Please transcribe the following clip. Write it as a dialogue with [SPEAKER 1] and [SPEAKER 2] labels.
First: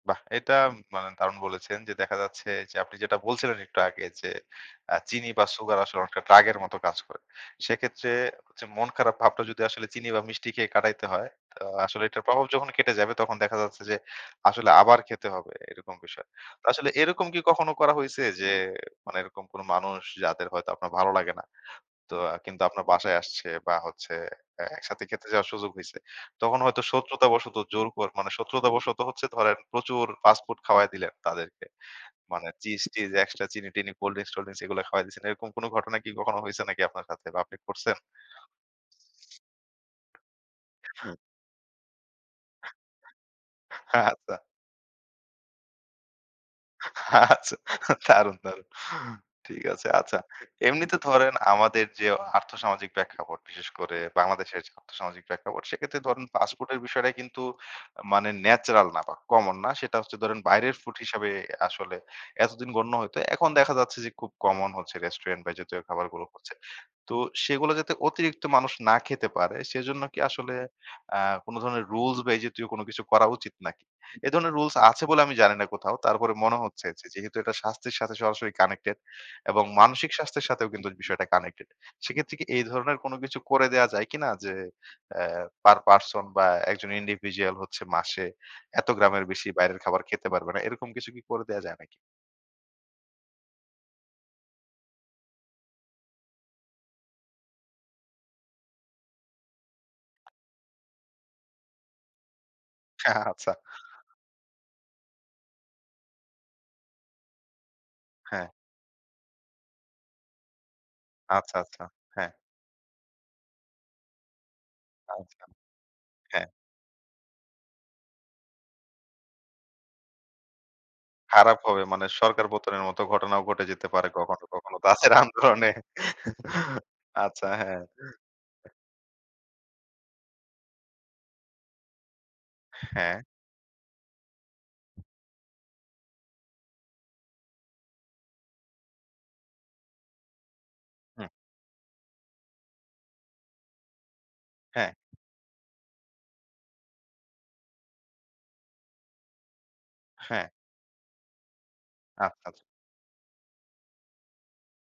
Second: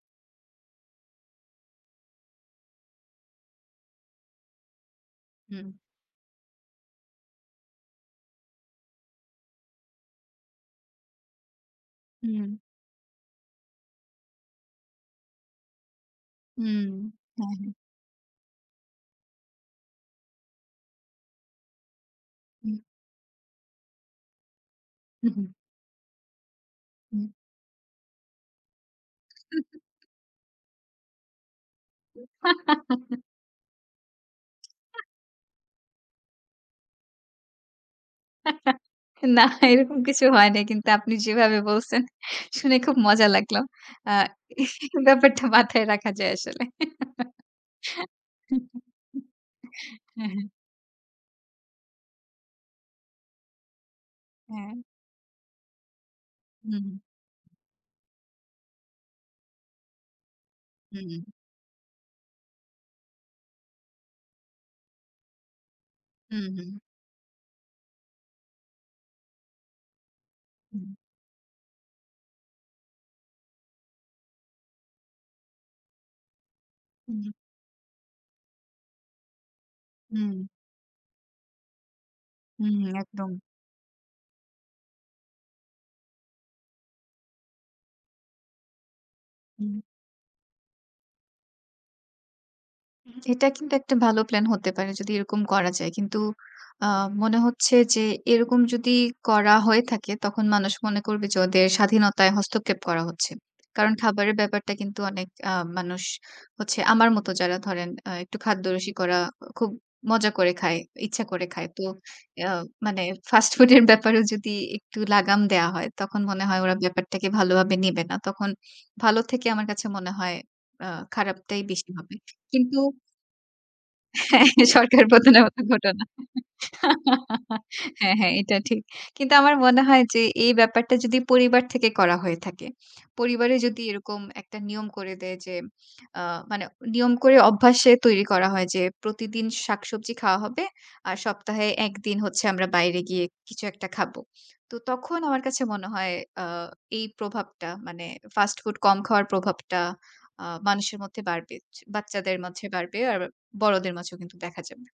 [SPEAKER 1] বাহ! এটা মানে দারুণ বলেছেন যে দেখা যাচ্ছে যে আপনি যেটা বলছিলেন একটু আগে যে অ্যা চিনি বা
[SPEAKER 2] হুম।
[SPEAKER 1] সুগার আসলে অনেকটা ড্রাগ এর মত কাজ করে। সেক্ষেত্রে যে মন খারাপ ভাবটা যদি আসলে চিনি বা মিষ্টি খেয়ে কাটাইতে হয়, আ আসলে এটার প্রভাব
[SPEAKER 2] হুম।
[SPEAKER 1] যখন কেটে যাবে তখন দেখা যাচ্ছে যে আসলে আবার খেতে হবে এরকম বিষয়। তো আসলে
[SPEAKER 2] হুম।
[SPEAKER 1] এরকম কি
[SPEAKER 2] হ্যাঁ,
[SPEAKER 1] কখনো
[SPEAKER 2] হ্যাঁ।
[SPEAKER 1] করা হইছে যে মানে এরকম কোনো মানুষ যাদের হয়তো আপনার ভালো লাগে না। তো কিন্তু
[SPEAKER 2] হুম।
[SPEAKER 1] আপনার বাসায় আসছে বা হচ্ছে এ একসাথে খেতে
[SPEAKER 2] হুম, হুম।
[SPEAKER 1] যাওয়ার সুযোগ হইছে। তখন হয়তো শত্রুতা
[SPEAKER 2] হুম।
[SPEAKER 1] বশত জোর করে মানে শত্রুতা বশত হচ্ছে ধরেন প্রচুর ফাস্ট ফুড খাওয়ায় দিলেন তাদেরকে। মানে চিজ-টিজ এক্সট্রা চিনি-টিনি, কোল্ড ড্রিংকস-টোল্ড ড্রিংকস এগুলো খাওয়ায়ে দিয়েছেন। এরকম কোনো ঘটনা কি কখনো হয়েছে নাকি আপনার সাথে বা আপনি করছেন?
[SPEAKER 2] না এরকম কিছু হয় নাই। কিন্তু আপনি
[SPEAKER 1] হ্যাঁ।
[SPEAKER 2] যেভাবে বলছেন শুনে খুব মজা লাগল। আ
[SPEAKER 1] আচ্ছা।
[SPEAKER 2] ব্যাপারটা মাথায় রাখা যায় আসলে।
[SPEAKER 1] আচ্ছা দারুন দারুন। ঠিক আছে। আচ্ছা।
[SPEAKER 2] হ্যাঁ, হ্যাঁ।
[SPEAKER 1] এমনিতে ধরেন আমাদের যে আর্থসামাজিক প্রেক্ষাপট বিশেষ করে বাংলাদেশের যে
[SPEAKER 2] হ্যাঁ।
[SPEAKER 1] আর্থসামাজিক প্রেক্ষাপট সেক্ষেত্রে ধরেন ফাস্টফুড এর
[SPEAKER 2] হুম।
[SPEAKER 1] বিষয়টা কিন্তু মানে ন্যাচারাল না বা কমন না। সেটা হচ্ছে ধরেন বাইরের ফুড
[SPEAKER 2] হুম।
[SPEAKER 1] হিসেবে আসলে এতদিন গণ্য হইত। এখন দেখা যাচ্ছে যে খুব কমন হচ্ছে রেস্টুরেন্ট বা এ জাতীয় খাবারগুলো
[SPEAKER 2] হুম,
[SPEAKER 1] হচ্ছে।
[SPEAKER 2] হুম।
[SPEAKER 1] তো সেগুলা যাতে অতিরিক্ত মানুষ না খেতে পারে সেজন্য কি আসলে
[SPEAKER 2] হুম।
[SPEAKER 1] অ্যা কোনো ধরণের রুলস বা এই জাতীয় কোনো কিছু করা উচিত নাকি? এ ধরনের রুলস আছে বলে আমি জানি না কোথাও। তারপরে মনে হচ্ছে যে
[SPEAKER 2] হুম।
[SPEAKER 1] যেহেতু এটা স্বাস্থ্যের সাথে সরাসরি কানেক্টেড এবং মানসিক
[SPEAKER 2] হুম।
[SPEAKER 1] স্বাস্থ্যের সাথেও কিন্তু বিষয়টা কানেক্টেড। সেক্ষেত্রে কি এই
[SPEAKER 2] হুম,
[SPEAKER 1] ধরনের কোনো
[SPEAKER 2] একদম।
[SPEAKER 1] কিছু করে দেওয়া যায় কিনা যে অ্যা পার পারসন বা একজন individual হচ্ছে মাসে এত গ্রামের বেশি বাইরের
[SPEAKER 2] হুম।
[SPEAKER 1] খাবার খেতে পারবে না। এরকম কিছু কি করে দেওয়া যায় নাকি?
[SPEAKER 2] এটা কিন্তু একটা ভালো প্ল্যান হতে পারে যদি এরকম করা যায়। কিন্তু আ মনে হচ্ছে যে এরকম যদি করা হয়ে থাকে, তখন মানুষ মনে করবে যে ওদের স্বাধীনতায় হস্তক্ষেপ করা
[SPEAKER 1] হ্যাঁ
[SPEAKER 2] হচ্ছে।
[SPEAKER 1] আচ্ছা।
[SPEAKER 2] কারণ খাবারের ব্যাপারটা কিন্তু অনেক আ মানুষ হচ্ছে আমার মত যারা ধরেন আ একটু
[SPEAKER 1] হ্যাঁ।
[SPEAKER 2] খাদ্যরসিক ওরা খুব মজা করে খায়, ইচ্ছা করে
[SPEAKER 1] আচ্ছা,
[SPEAKER 2] খায়।
[SPEAKER 1] আচ্ছা,
[SPEAKER 2] তো
[SPEAKER 1] হ্যাঁ।
[SPEAKER 2] এ আ মানে ফাস্ট ফুড এর ব্যাপারেও যদি একটু লাগাম
[SPEAKER 1] আচ্ছা।
[SPEAKER 2] দেয়া হয়, তখন মনে
[SPEAKER 1] হ্যাঁ।
[SPEAKER 2] হয় ওরা ব্যাপারটাকে ভালোভাবে নেবে না। তখন ভালো থেকে আমার কাছে মনে হয় আ
[SPEAKER 1] খারাপ
[SPEAKER 2] খারাপটাই
[SPEAKER 1] হবে
[SPEAKER 2] বেশি
[SPEAKER 1] মানে
[SPEAKER 2] হবে।
[SPEAKER 1] সরকার
[SPEAKER 2] কিন্তু
[SPEAKER 1] পতনের মতো ঘটনাও ঘটে যেতে পারে কখনো,
[SPEAKER 2] হ্যাঁ
[SPEAKER 1] কখনো।
[SPEAKER 2] সরকার
[SPEAKER 1] দাসের
[SPEAKER 2] পতনের মত
[SPEAKER 1] আন্দোলনে।
[SPEAKER 2] ঘটনা।
[SPEAKER 1] আচ্ছা, হ্যাঁ।
[SPEAKER 2] হ্যাঁ, হ্যাঁ এটা ঠিক। কিন্তু আমার মনে হয় যে এই ব্যাপারটা যদি পরিবার থেকে করা হয়ে থাকে,
[SPEAKER 1] হ্যাঁ।
[SPEAKER 2] পরিবারে যদি এরকম একটা নিয়ম করে দেয় যে আ মানে নিয়ম করে অভ্যাসে তৈরি করা হয় যে প্রতিদিন শাকসবজি খাওয়া হবে। আর
[SPEAKER 1] হুম।
[SPEAKER 2] সপ্তাহে ১ দিন হচ্ছে আমরা বাইরে গিয়ে কিছু একটা খাবো। তো
[SPEAKER 1] হ্যাঁ।
[SPEAKER 2] তখন আমার কাছে মনে হয় আ এই প্রভাবটা মানে ফাস্ট ফুড কম খাওয়ার প্রভাবটা আ
[SPEAKER 1] হ্যাঁ।
[SPEAKER 2] মানুষের মধ্যে বাড়বে, চ বাচ্চাদের
[SPEAKER 1] আচ্ছা, আচ
[SPEAKER 2] মাঝে বাড়বে আর বড়দের মাঝেও কিন্তু দেখা যাবে।